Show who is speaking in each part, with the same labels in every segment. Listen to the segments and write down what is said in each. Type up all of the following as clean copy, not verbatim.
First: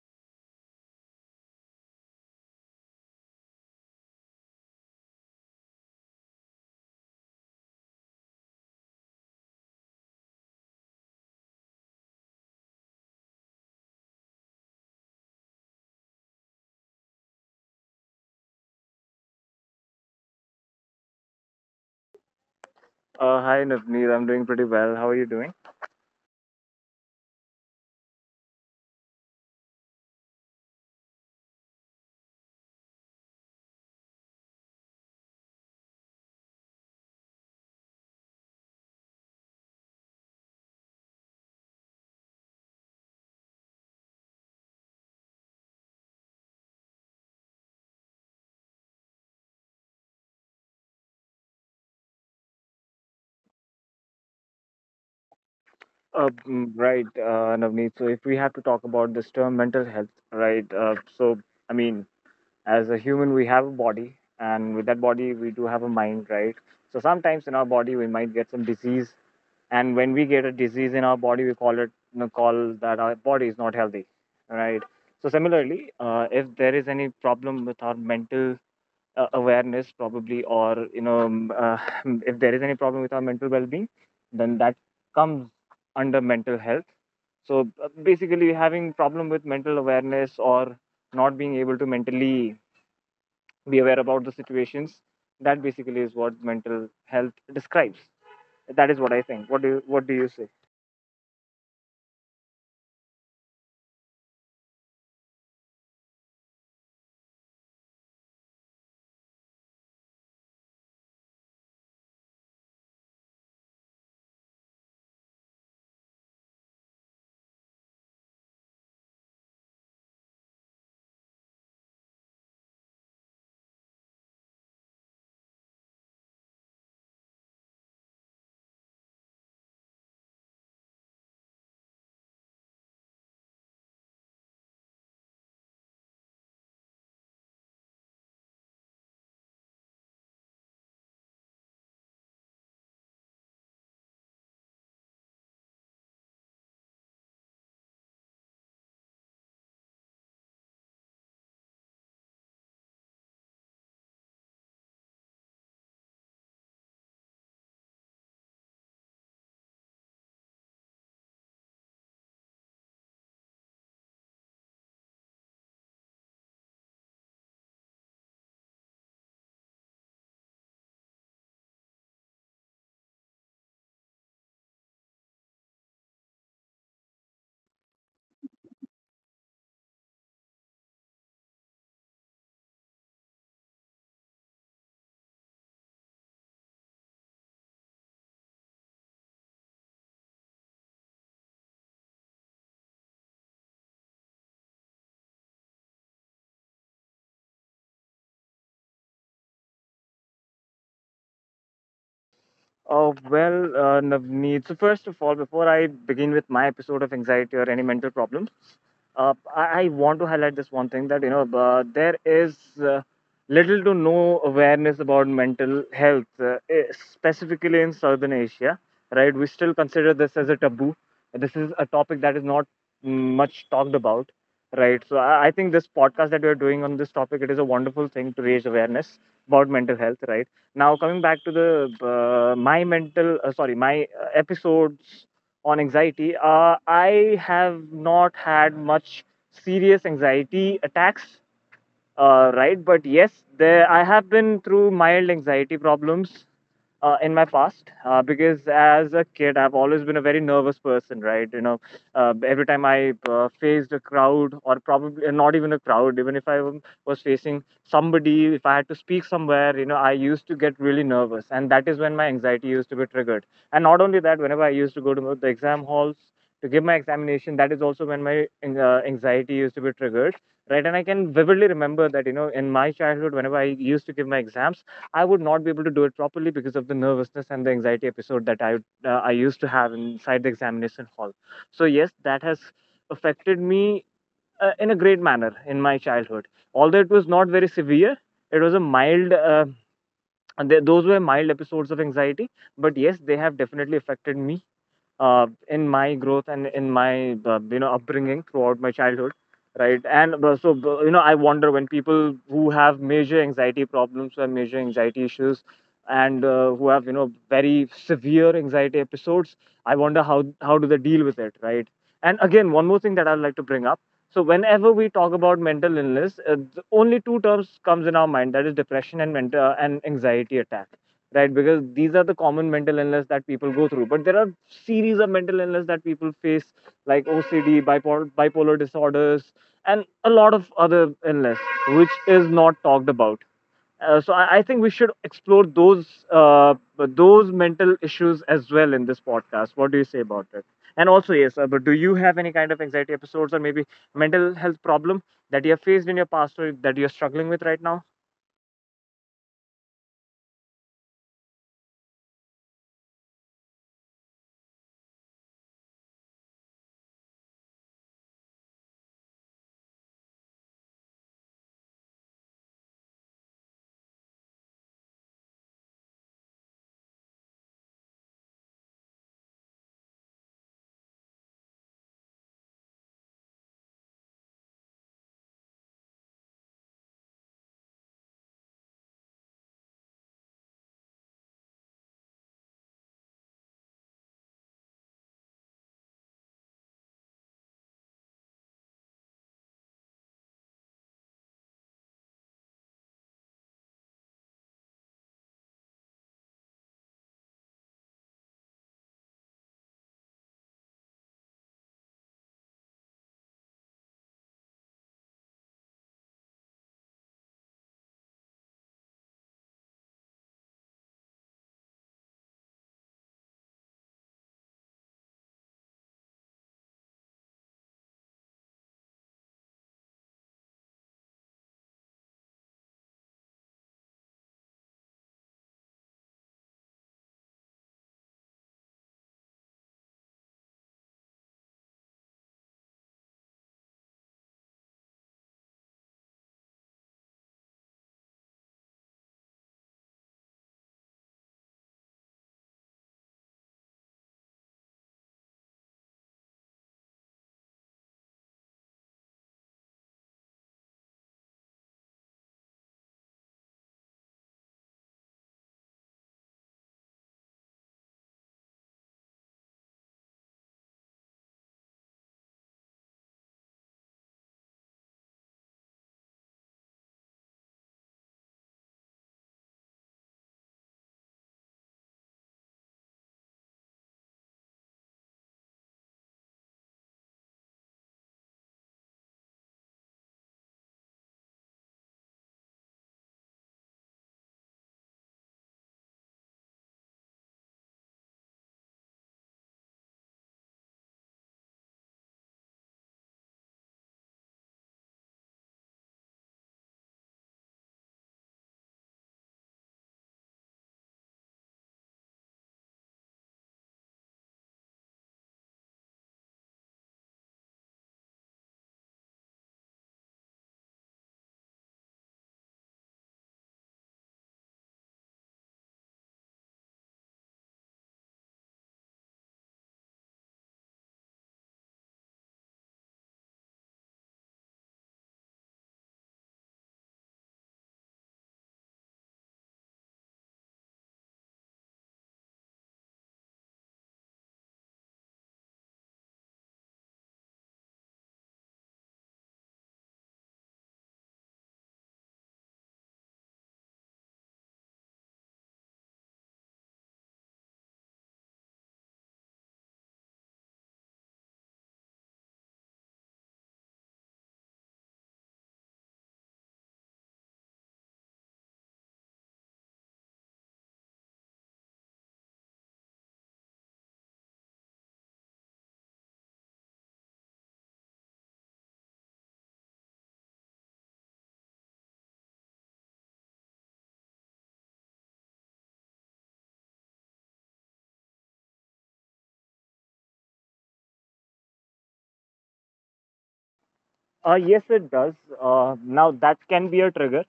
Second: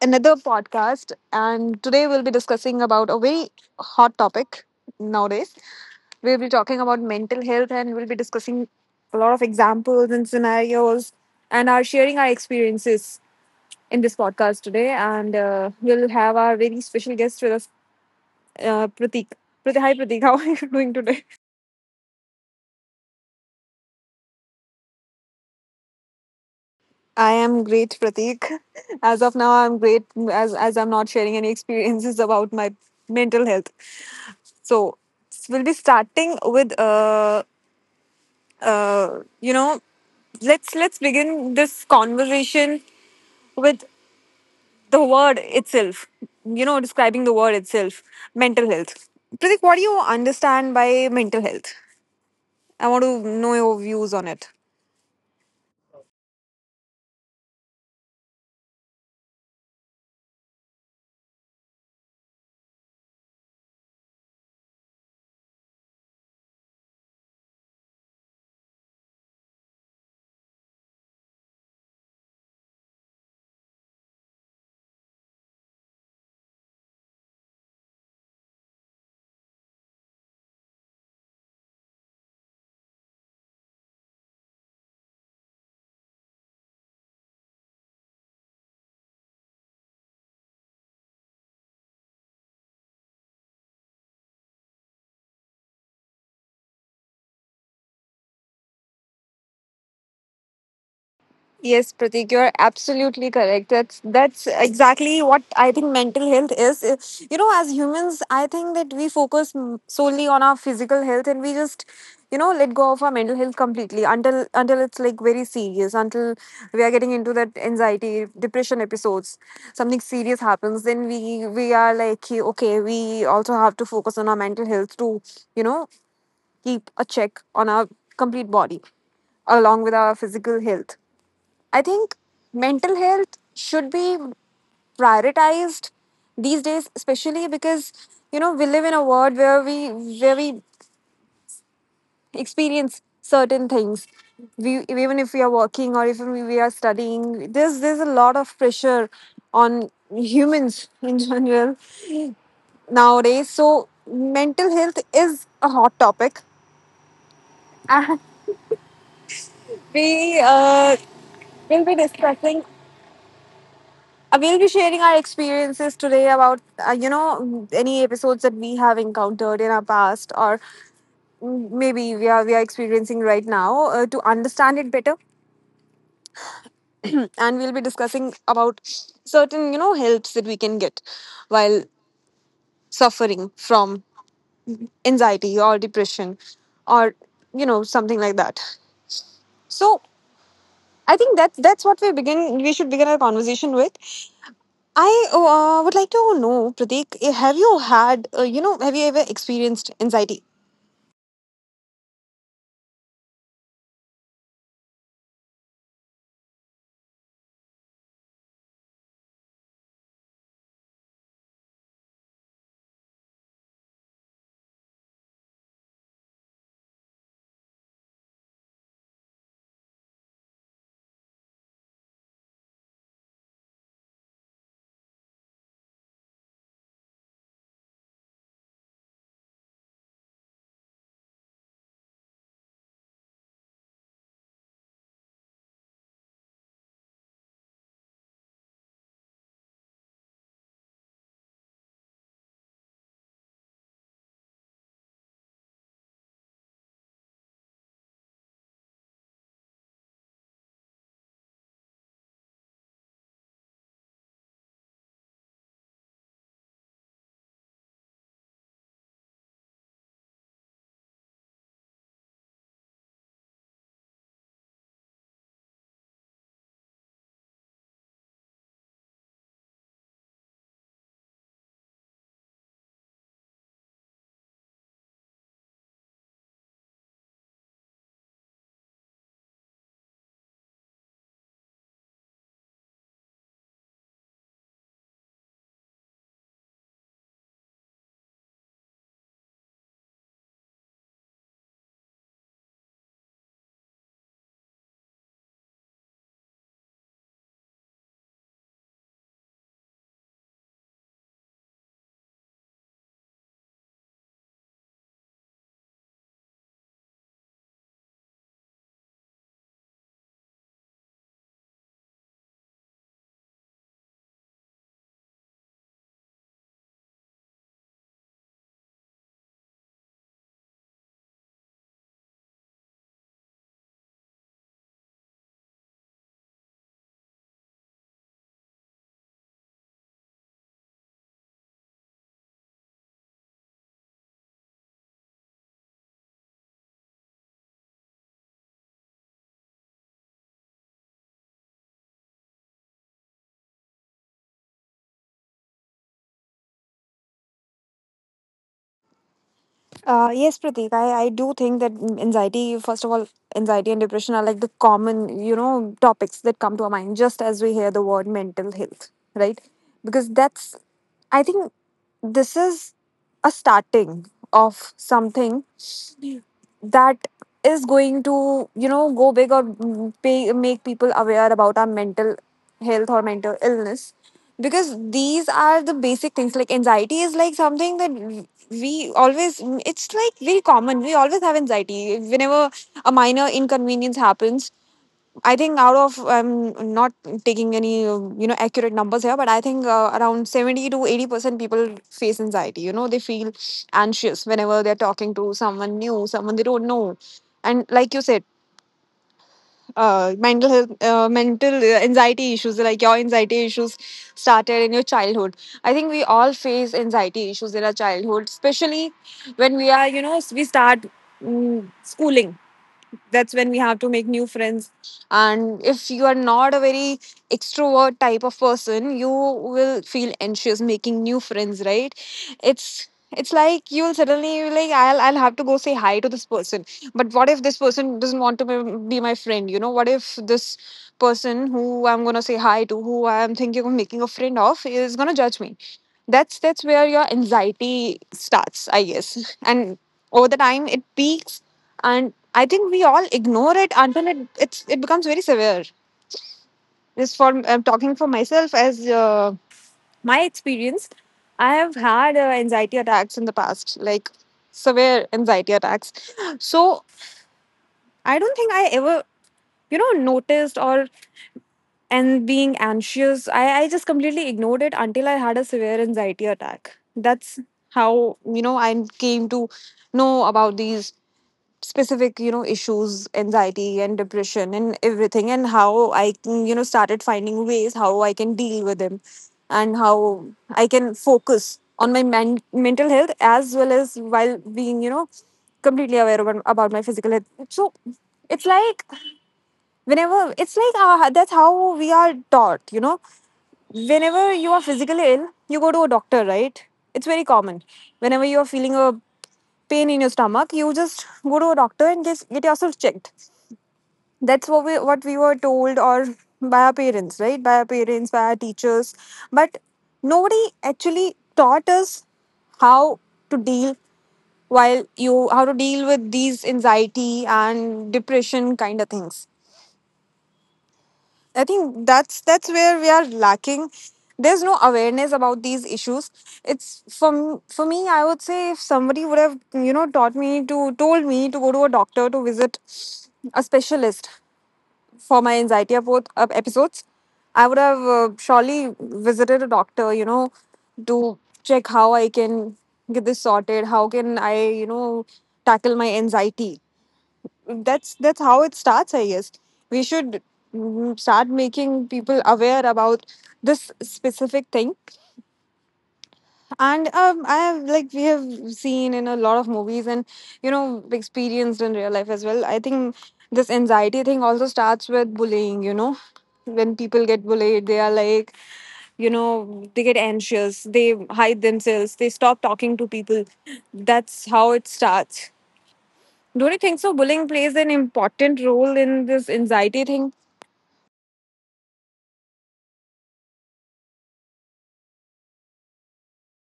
Speaker 1: another podcast. And today we'll be discussing about a very hot topic nowadays. We'll be talking about mental health and we'll be discussing a lot of examples and scenarios and are sharing our experiences in this podcast today. And we'll have our very special guest with us, Pratik. Pratik. Hi Pratik, how are you doing today?
Speaker 2: Hi, Navneet. I'm doing pretty well. How are you doing?
Speaker 1: I am great, Pratik. As of now, I'm great as I'm not sharing any experiences about my mental health. So we'll be starting with uh, you know let's begin this conversation with the word itself. You know, describing the word itself, mental health. Pratik, what do you understand by mental health? I want to know your views on it.
Speaker 2: Right, Navneet. So, if we have to talk about this term mental health, right? So, I mean, as a human, we have a body, and with that body, we do have a mind, right? So, sometimes in our body, we might get some disease, and when we get a disease in our body, we call it you know, call that our body is not healthy, right? So, similarly, if there is any problem with our mental awareness probably or you know if there is any problem with our mental well-being, then that comes under mental health. So basically, having problem with mental awareness or not being able to mentally be aware about the situations, that basically is what mental health describes. That is what I think. What do you say?
Speaker 1: Yes, Pratik, you're absolutely correct. That's exactly what I think mental health is. You know, as humans, I think that we focus solely on our physical health, and we just, you know, let go of our mental health completely until it's like very serious, until we are getting into that anxiety, depression episodes. Something serious happens, then we are like, "Hey, okay, we also have to focus on our mental health to, you know, keep a check on our complete body along with our physical health." I think mental health should be prioritized these days, especially because you know we live in a world where we experience certain things. We, even if we are working or even we are studying, there's a lot of pressure on humans in general nowadays. So mental health is a hot topic. We uh, will be discussing we'll be sharing our experiences today about, any episodes that we have encountered in our past, or maybe we are experiencing right now, to understand it better. And we'll be discussing about certain, you know, helps that we can get while suffering from anxiety or depression, or, you know, something like that. So I think that that's what we begin. We should begin our conversation with. I would like to know, Pratik, have you had, have you ever experienced anxiety?
Speaker 2: Oh, well, Navneet. So, first of all, before I begin with my episode of anxiety or any mental problems, I want to highlight this one thing, that there is uh, little to no awareness about mental health, specifically in Southern Asia. Right, we still consider this as a taboo. This is a topic that is not mm, much talked about. Right, so I think this podcast that we are doing on this topic, it is a wonderful thing to raise awareness about mental health. Right, now, coming back to the my mental, sorry, my episodes on anxiety. I have not had much serious anxiety attacks, right? But yes, there, I have been through mild anxiety problems in my past, because as a kid, I've always been a very nervous person, right? Every time I faced a crowd, or probably not even a crowd, even if was facing somebody, if I had to speak somewhere, I used to get really nervous, and that is when my anxiety used to be triggered. And not only that, whenever I used to go to the exam halls to give my examination, that is also when my anxiety used to be triggered, right? And I can vividly remember that, in my childhood, whenever I used to give my exams, I would not be able to do it properly because of the nervousness and the anxiety episode that I used to have inside the examination hall. So yes, that has affected me in a great manner in my childhood. Although it was not very severe, it was a mild. And those were mild episodes of anxiety, but yes, they have definitely affected me in my growth and in my upbringing throughout my childhood. Right, and I wonder, when people who have major anxiety problems, who have major anxiety issues, and who have, very severe anxiety episodes, I wonder how do they deal with it, right? And again, one more thing that I'd like to bring up. So whenever we talk about mental illness, the only two terms comes in our mind, that is depression and anxiety attack, right? Because these are the common mental illness that people go through. But there are series of mental illness that people face, like OCD, bipolar disorders, and a lot of other illness, which is not talked about. So I think we should explore those mental issues as well in this podcast. What do you say about it? And also, yes, but do you have any kind of anxiety episodes, or maybe mental health problem that you have faced in your past, or that you are struggling with right now?
Speaker 1: Yes, Pratik, I do think that anxiety, first of all, anxiety and depression are like the common, you know, topics that come to our mind just as we hear the word mental health, right? Because that's, I think this is a starting of something that is going to, you know, go big or make people aware about our mental health or mental illness, because these are the basic things. Like anxiety is like something that we always, it's like very common, we always have anxiety whenever a minor inconvenience happens. I think, out of, I'm not taking any accurate numbers here, but I think around 70 to 80% people face anxiety. You know, they feel anxious whenever they're talking to someone new, someone they don't know, and like you said, mental health, mental anxiety issues like your anxiety issues started in your childhood. I think we all face anxiety issues in our childhood, especially when we are, you know, we start schooling. That's when we have to make new friends, and if you are not a very extrovert type of person, you will feel anxious making new friends, right? It's like you'll suddenly be like, I'll have to go say hi to this person. But what if this person doesn't want to be my friend? You know, what if this person who I'm gonna say hi to, who I'm thinking of making a friend of, is gonna judge me?" That's where your anxiety starts, I guess. And over the time, it peaks, and I think we all ignore it until it becomes very severe. Just for, I'm talking for myself, as my experience, I have had anxiety attacks in the past, like severe anxiety attacks. So I don't think I ever, you know, noticed or, and being anxious, I just completely ignored it until I had a severe anxiety attack. That's how, you know, I came to know about these specific, you know, issues, anxiety and depression and everything, and how I can, you know, started finding ways how I can deal with them and how I can focus on my mental health as well, as while being, you know, completely aware about my physical health. So it's like, whenever it's like, that's how we are taught, you know, whenever you are physically ill, you go to a doctor, right? It's very common. Whenever you are feeling a pain in your stomach, you just go to a doctor and just get yourself checked. That's what we were told, or by our parents, right? By our parents, by our teachers. But nobody actually taught us how to deal, while you how to deal with these anxiety and depression kind of things. I think that's where we are lacking. There's no awareness about these issues. It's, from for me, I would say if somebody would have, you know, taught me to told me to go to a doctor, to visit a specialist for my anxiety episodes, I would have surely visited a doctor. You know, to check how I can get this sorted. How can I, you know, tackle my anxiety? That's how it starts, I guess. We should start making people aware about this specific thing. And I have, like we have seen in a lot of movies and, you know, experienced in real life as well. I think this anxiety thing also starts with bullying, you know, when people get bullied, they are like, you know, they get anxious, they hide themselves, they stop talking to people. That's how it starts. Don't you think so? Bullying plays an important role in this anxiety thing.
Speaker 2: Yes, it does. Now, that can be a trigger,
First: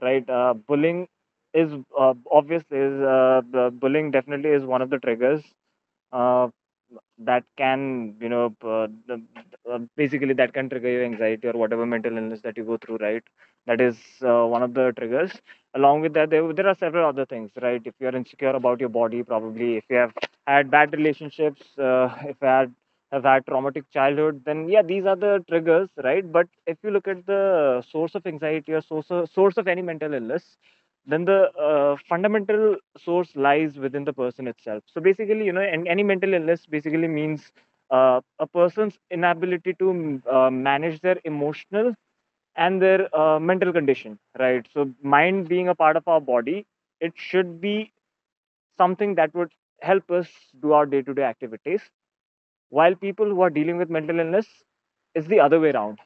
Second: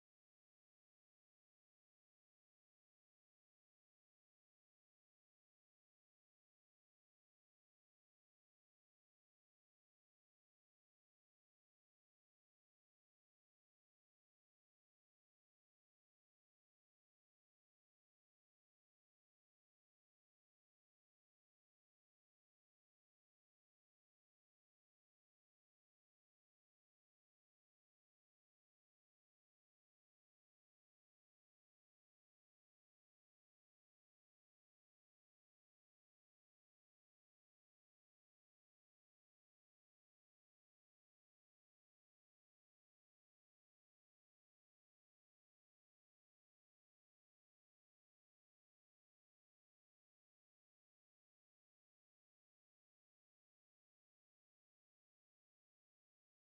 Speaker 2: right? Bullying is, obvious. Is the bullying definitely is one of the triggers, uh, that can, basically that can trigger your anxiety or whatever mental illness that you go through, right? That is one of the triggers. Along with that, there are several other things, right? If you are insecure about your body, probably if you have had bad relationships, if you have had traumatic childhood, then yeah, these are the triggers, right? But if you look at the source of anxiety, or source of any mental illness, then the fundamental source lies within the person itself. So basically, any mental illness basically means a person's inability to manage their emotional and their mental condition, right? So mind being a part of our body, it should be something that would help us do our day-to-day activities, while people who are dealing with mental illness is the other way around,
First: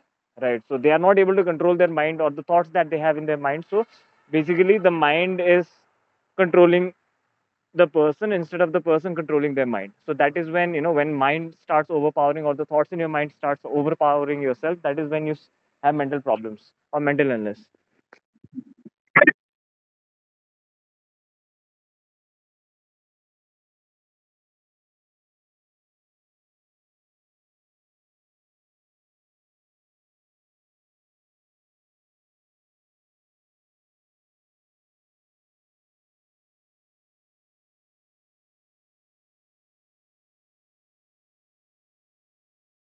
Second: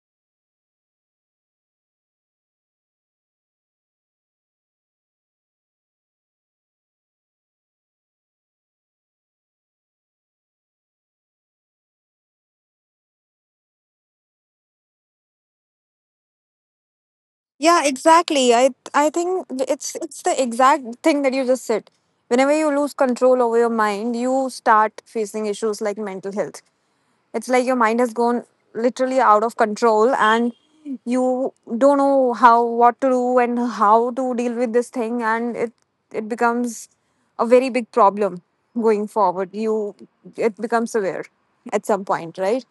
Speaker 2: right? So they are not able to control their mind or the thoughts that they have in their mind. So basically, the mind is controlling the person instead of the person controlling their mind. So that is when, when mind starts overpowering, or the thoughts in your mind starts overpowering yourself, that is when you have mental problems or mental illness.
Speaker 1: Yeah, exactly. I think it's the exact thing that you just said. Whenever you lose control over your mind, you start facing issues like mental health. It's like your mind has gone literally out of control, and you don't know how, what to do and how to deal with this thing, and it becomes a very big problem going forward. You, it becomes severe at some point, right?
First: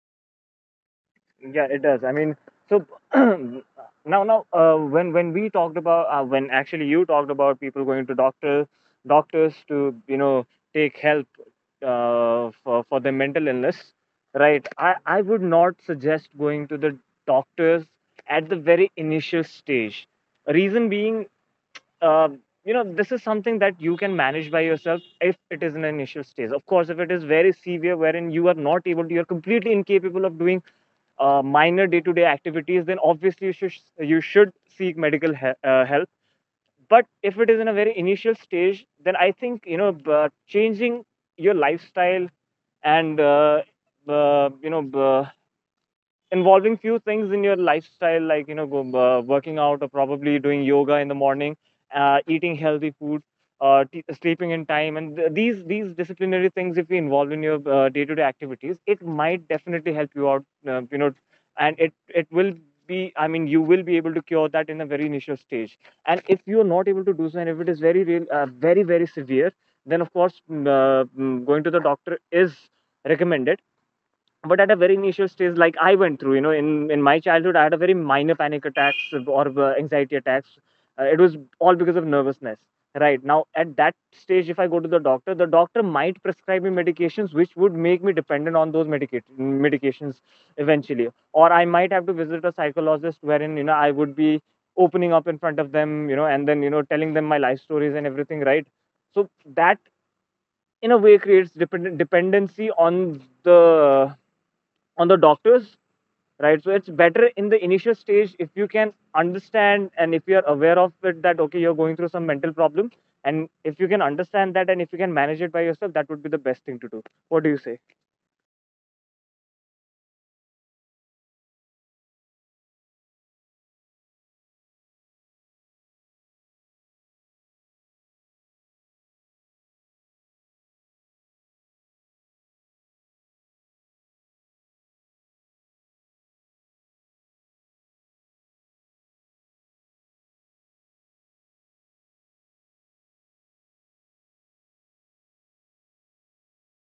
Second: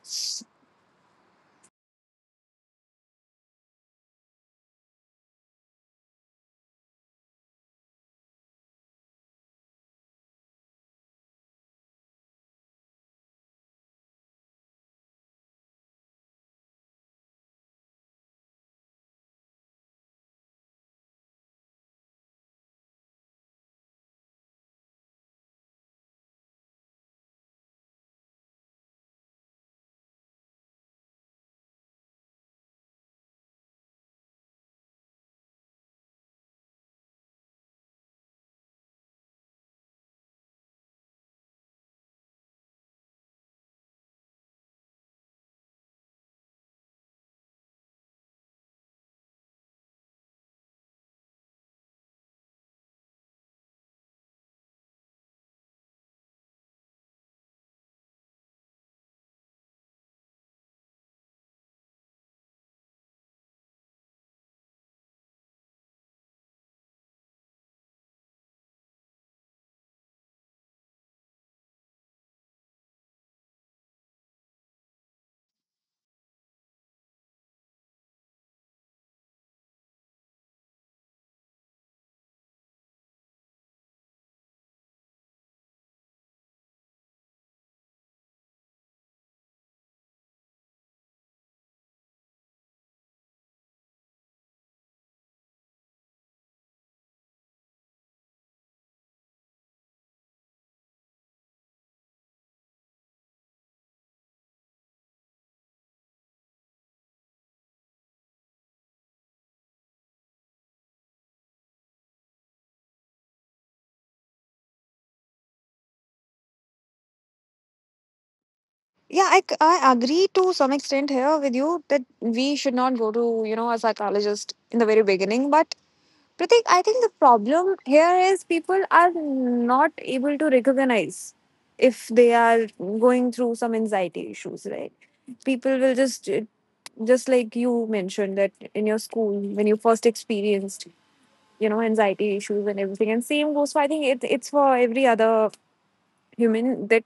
Speaker 2: Yeah, it does. I mean, so now, when we talked about, when actually you talked about people going to doctors to, take help for their mental illness, right? I would not suggest going to the doctors at the very initial stage. Reason being, uh, this is something that you can manage by yourself if it is an initial stage. Of course, if it is very severe, wherein you are not able to, you're completely incapable of doing minor day-to-day activities, then obviously you should seek medical help. But if it is in a very initial stage, then I think, changing your lifestyle, and uh, you know uh, involving few things in your lifestyle, like working out, or probably doing yoga in the morning, eating healthy food, sleeping in time, and these disciplinary things, if we involve in your day-to-day activities, it might definitely help you out. And it will be, I mean, you will be able to cure that in a very initial stage. And if you're not able to do so, and if it is very very severe, then of course, going to the doctor is recommended. But at a very initial stage, like I went through, in my childhood, I had a very minor panic attacks or anxiety attacks. It was all because of nervousness, right? Now, at that stage, if I go to the doctor, the doctor might prescribe me medications, which would make me dependent on those medications eventually. Or I might have to visit a psychologist, wherein, I would be opening up in front of them, and then, telling them my life stories and everything, right? So that in a way creates dependency on the the doctors, right? So it's better in the initial stage, if you can understand, and if you're aware of it, that, okay, you're going through some mental problem. And if you can understand that, and if you can manage it by yourself, that would be the best thing to do. What do you say?
Speaker 1: Yeah, I agree to some extent here with you that we should not go to, you know, a psychologist in the very beginning. But Pratik, I think the problem here is people are not able to recognize if they are going through some anxiety issues, right? People will just like you mentioned that in your school, when you first experienced, you know, anxiety issues and everything. And same goes for, I think it's for every other human, that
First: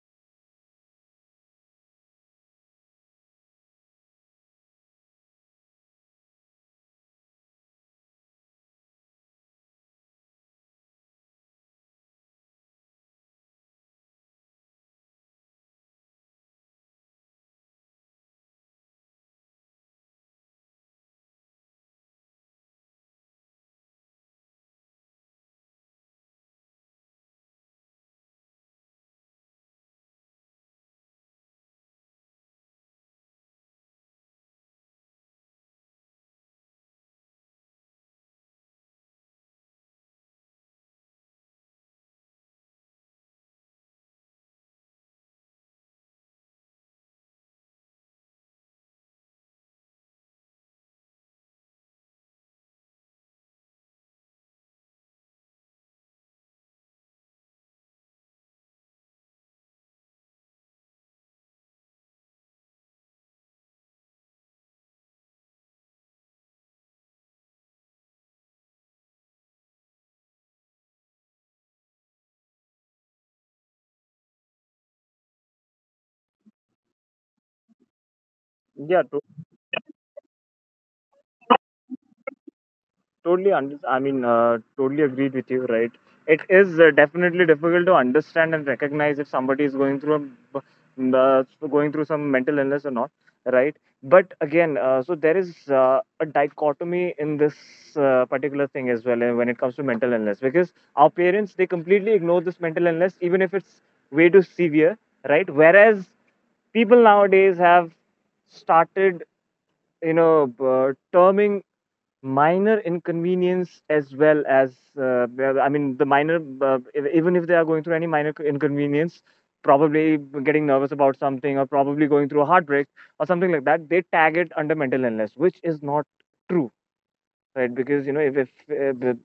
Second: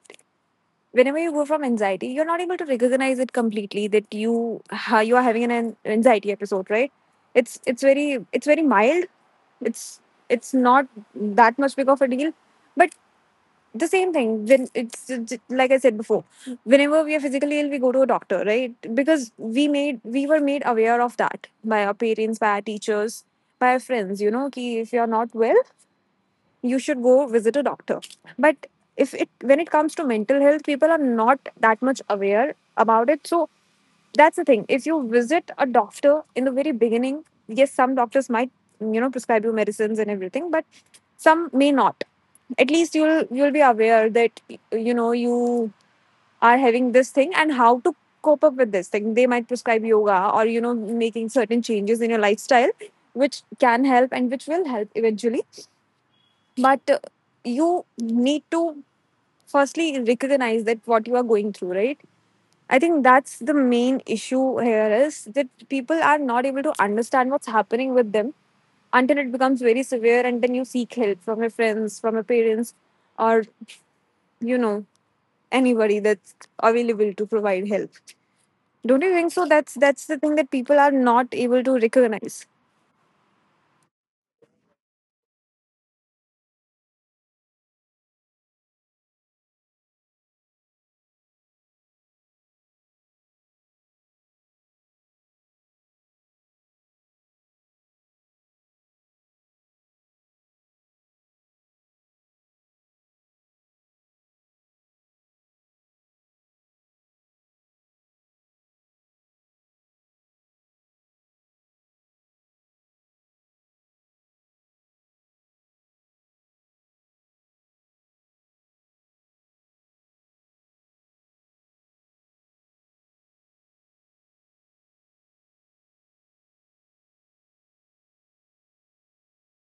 Speaker 1: whenever you go from anxiety, you're not able to recognize it completely, that you you are having an anxiety episode, right? It's very, it's very mild, it's it's not that much big of a deal. But the same thing, when like I said before, whenever we are physically ill, we go to a doctor, right? Because we were made aware of that by our parents, by our teachers, by our friends, you know, ki if you're not well, you should go visit a doctor. But if it, when it comes to mental health, people are not that much aware about it. So that's the thing, if you visit a doctor in the very beginning, yes, some doctors might, you know, prescribe you medicines and everything, but some may not. At least you'll, be aware that, you know, you are having this thing and how to cope up with this thing. They might prescribe yoga or, you know, making certain changes in your lifestyle which can help and which will help eventually. But you need to firstly recognize that what you are going through, right? I think that's the main issue here, is that people are not able to understand what's happening with them until it becomes very severe, and then you seek help from your friends, from your parents, or, you know, anybody that's available to provide help. Don't you
Speaker 2: Yeah,
Speaker 1: think so? That's the thing, that people are not able to recognize.
Speaker 2: I mean, totally agreed with you, right? It is definitely difficult to understand and recognize if somebody is going through m- uh, going through some mental illness or not, right? But again, so there is a dichotomy in this particular thing as well, when it comes to mental illness, because our parents, they completely ignore this mental illness even if it's way too severe, right? Whereas people nowadays have started, terming minor inconvenience as well as, well, I mean, even if they are going through any inconvenience, probably getting nervous about something, or probably going through a heartbreak or something like that, they tag it under mental illness, which is not true, right? Because, you know if the-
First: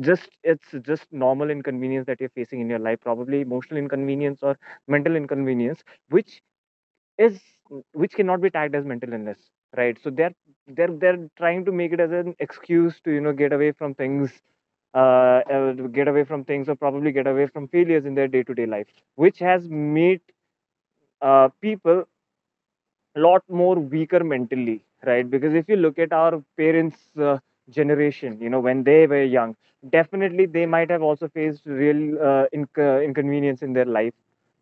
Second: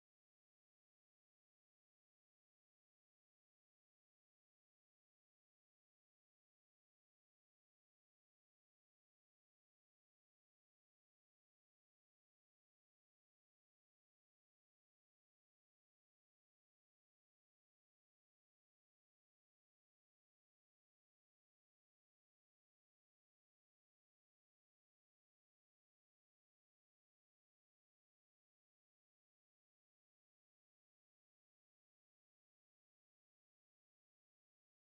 Speaker 2: just it's just normal inconvenience that you're facing in your life, probably emotional inconvenience or mental inconvenience, which is which cannot be tagged as mental illness, right? So they're trying to make it as an excuse to, get away from things, uh, uh get away from things, or probably get away from failures in their day-to-day life, which has made people a lot more weaker mentally, right? Because if you look at our parents uh, generation, when they were young, definitely they might have also faced real inconvenience in their life,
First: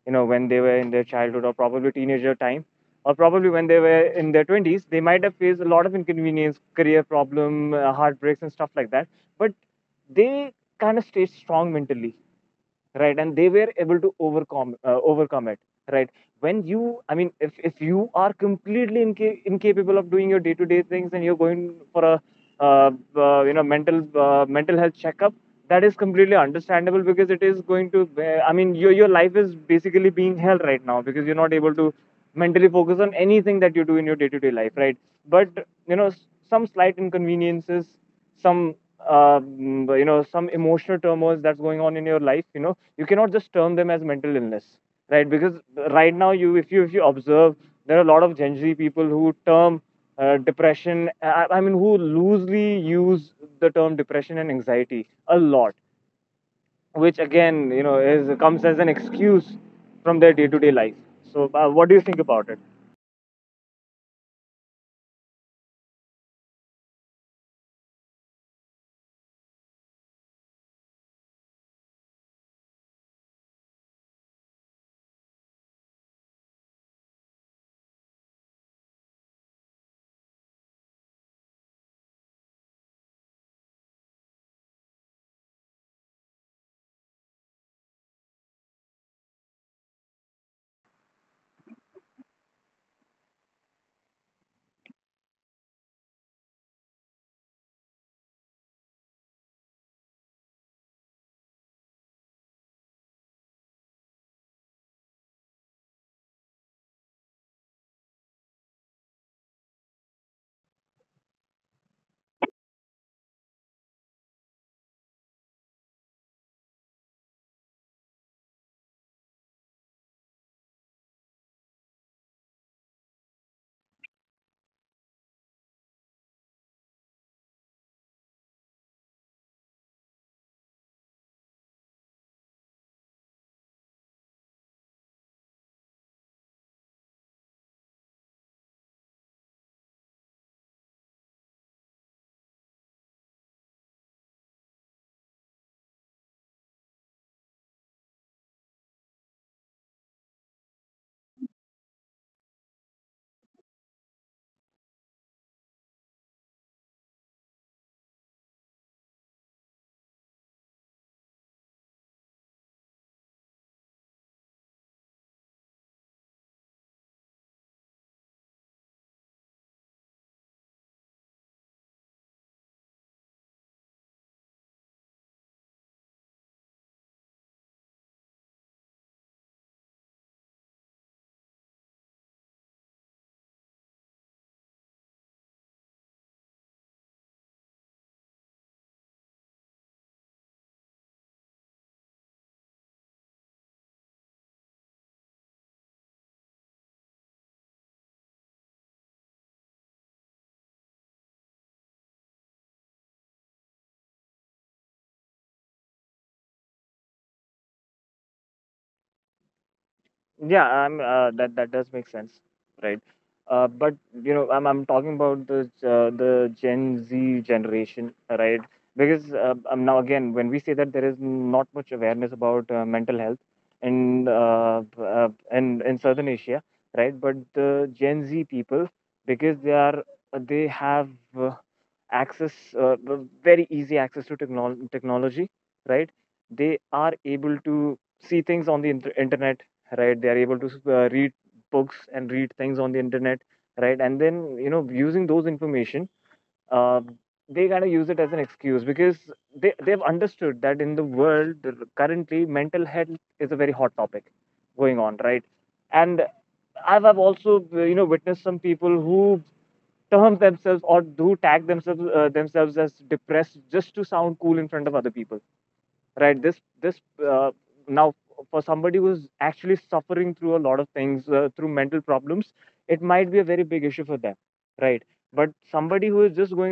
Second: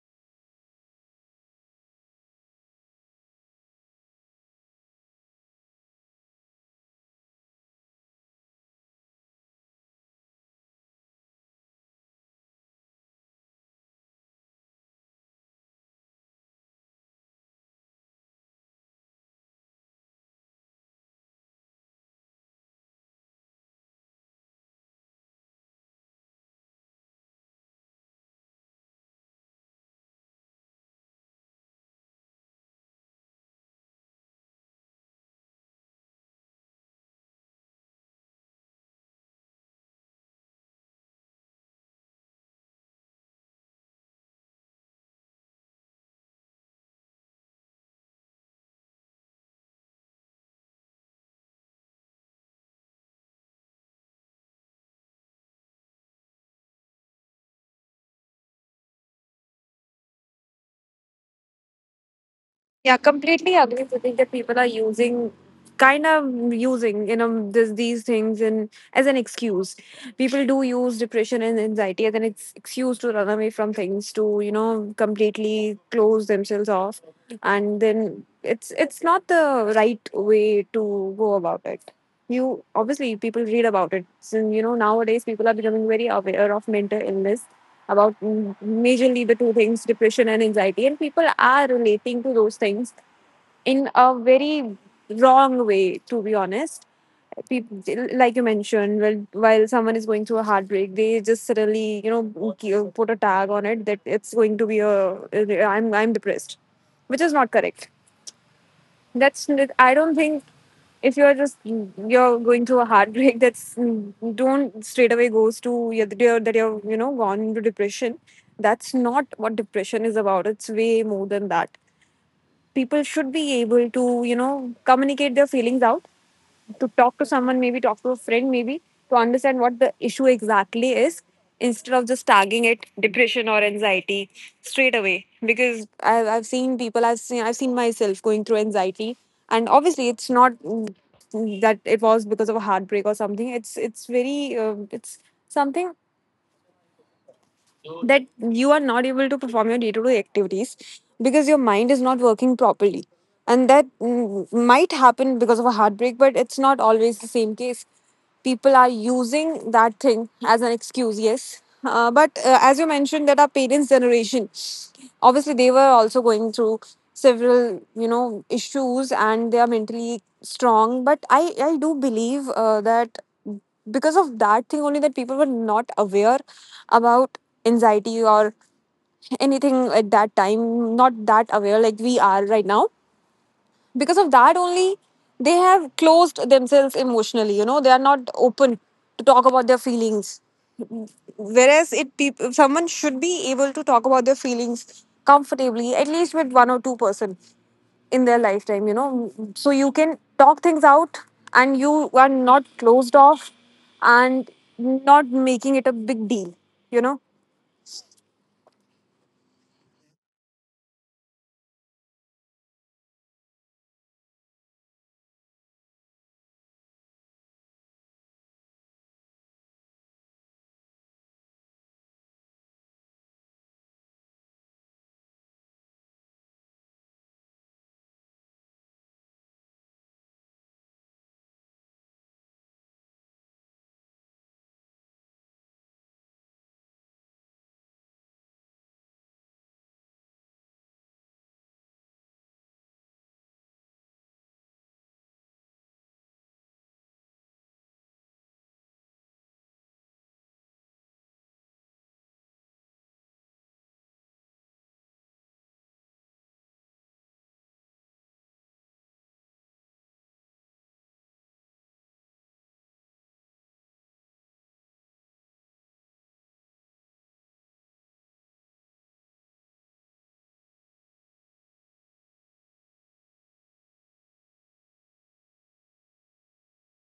Speaker 2: when they were in their childhood, or probably teenager time, or probably when they were in their 20s, they might have faced a lot of inconvenience, career problem, heartbreaks and stuff like that. But they kind of stayed strong mentally, right? And they were able to overcome it, right? when you I mean, if you are completely incapable of doing your day to day things, and you're going for a, uh, mental health checkup, that is completely understandable, because it is going to, I mean, your life is basically being held right now, because you're not able to mentally focus on anything that you do in your day to day life, right? But some slight inconveniences, some you know some emotional turmoils that's going on in your life, you cannot just term them as mental illness, right? Because right now, you if you if you observe, there are a lot of Gen Z people who term, depression. I mean, who loosely use the term depression and anxiety a lot, which again, is comes as an excuse from their day-to-day life. So, what do you think about it?
Speaker 1: Yeah, completely agree. I think that people are using, kind of using, you know, these things in as an excuse. People do use depression and anxiety as an excuse to run away from things, to, you know, completely close themselves off, and then it's not the right way to go about it. You, obviously, people read about it, so you know nowadays people are becoming very aware of mental illness, about majorly the two things, depression and anxiety. And people are relating to those things in a very wrong way, to be honest. People, like you mentioned, well, while someone is going through a heartbreak, they just suddenly, you know, ki- put a tag on it that it's going to be a, I'm depressed, which is not correct. I don't think, if you're just, you're going through a heartbreak that's, don't straight away goes to your, that you're, you know, gone into depression. That's not what depression is about. It's way more than that. People should be able to, you know, communicate their feelings out, to talk to someone, maybe talk to a friend, maybe, to understand what the issue exactly is, instead of just tagging it depression or anxiety straight away. Because I've seen people, I've seen myself going through anxiety, and obviously it's not that it was because of a heartbreak or something. It's very, it's something that you are not able to perform your day-to-day activities because your mind is not working properly, and that might happen because of a heartbreak, but it's not always the same case. People are using that thing as an excuse, yes, but as you mentioned, that our parents' generation, obviously they were also going through several, you know, issues, and they are mentally strong. But I do believe that because of that thing only, that people were not aware about anxiety or anything at that time, not that aware like we are right now. Because of that only, they have closed themselves emotionally, you know, they are not open to talk about their feelings. Whereas it, people, someone should be able to talk about their feelings comfortably, at least with one or two person in their lifetime, you know, so you can talk things out and you are not closed off and not making it a big deal, you know.
Speaker 2: Yeah, I'm that that does make sense, right? But you know, I'm talking about the Gen Z generation, right? Because, now again, when we say that there is not much awareness about mental health in, in Southern Asia, right? But the Gen Z people, because they have, uh, access, uh, uh, very easy access to technology, right? They are able to see things on the internet, right? They are able to read books and read things on the internet, right? And then, using those information, uh, they kind of use it as an excuse, because they've understood that in the world, currently, mental health is a very hot topic going on, right? And I've also, witnessed some people who term themselves or do tag themselves as depressed, just to sound cool in front of other people, right? this uh, Now, for somebody who's actually suffering through a lot of things, through mental problems, it might be a very big issue for them, right? But somebody who is just going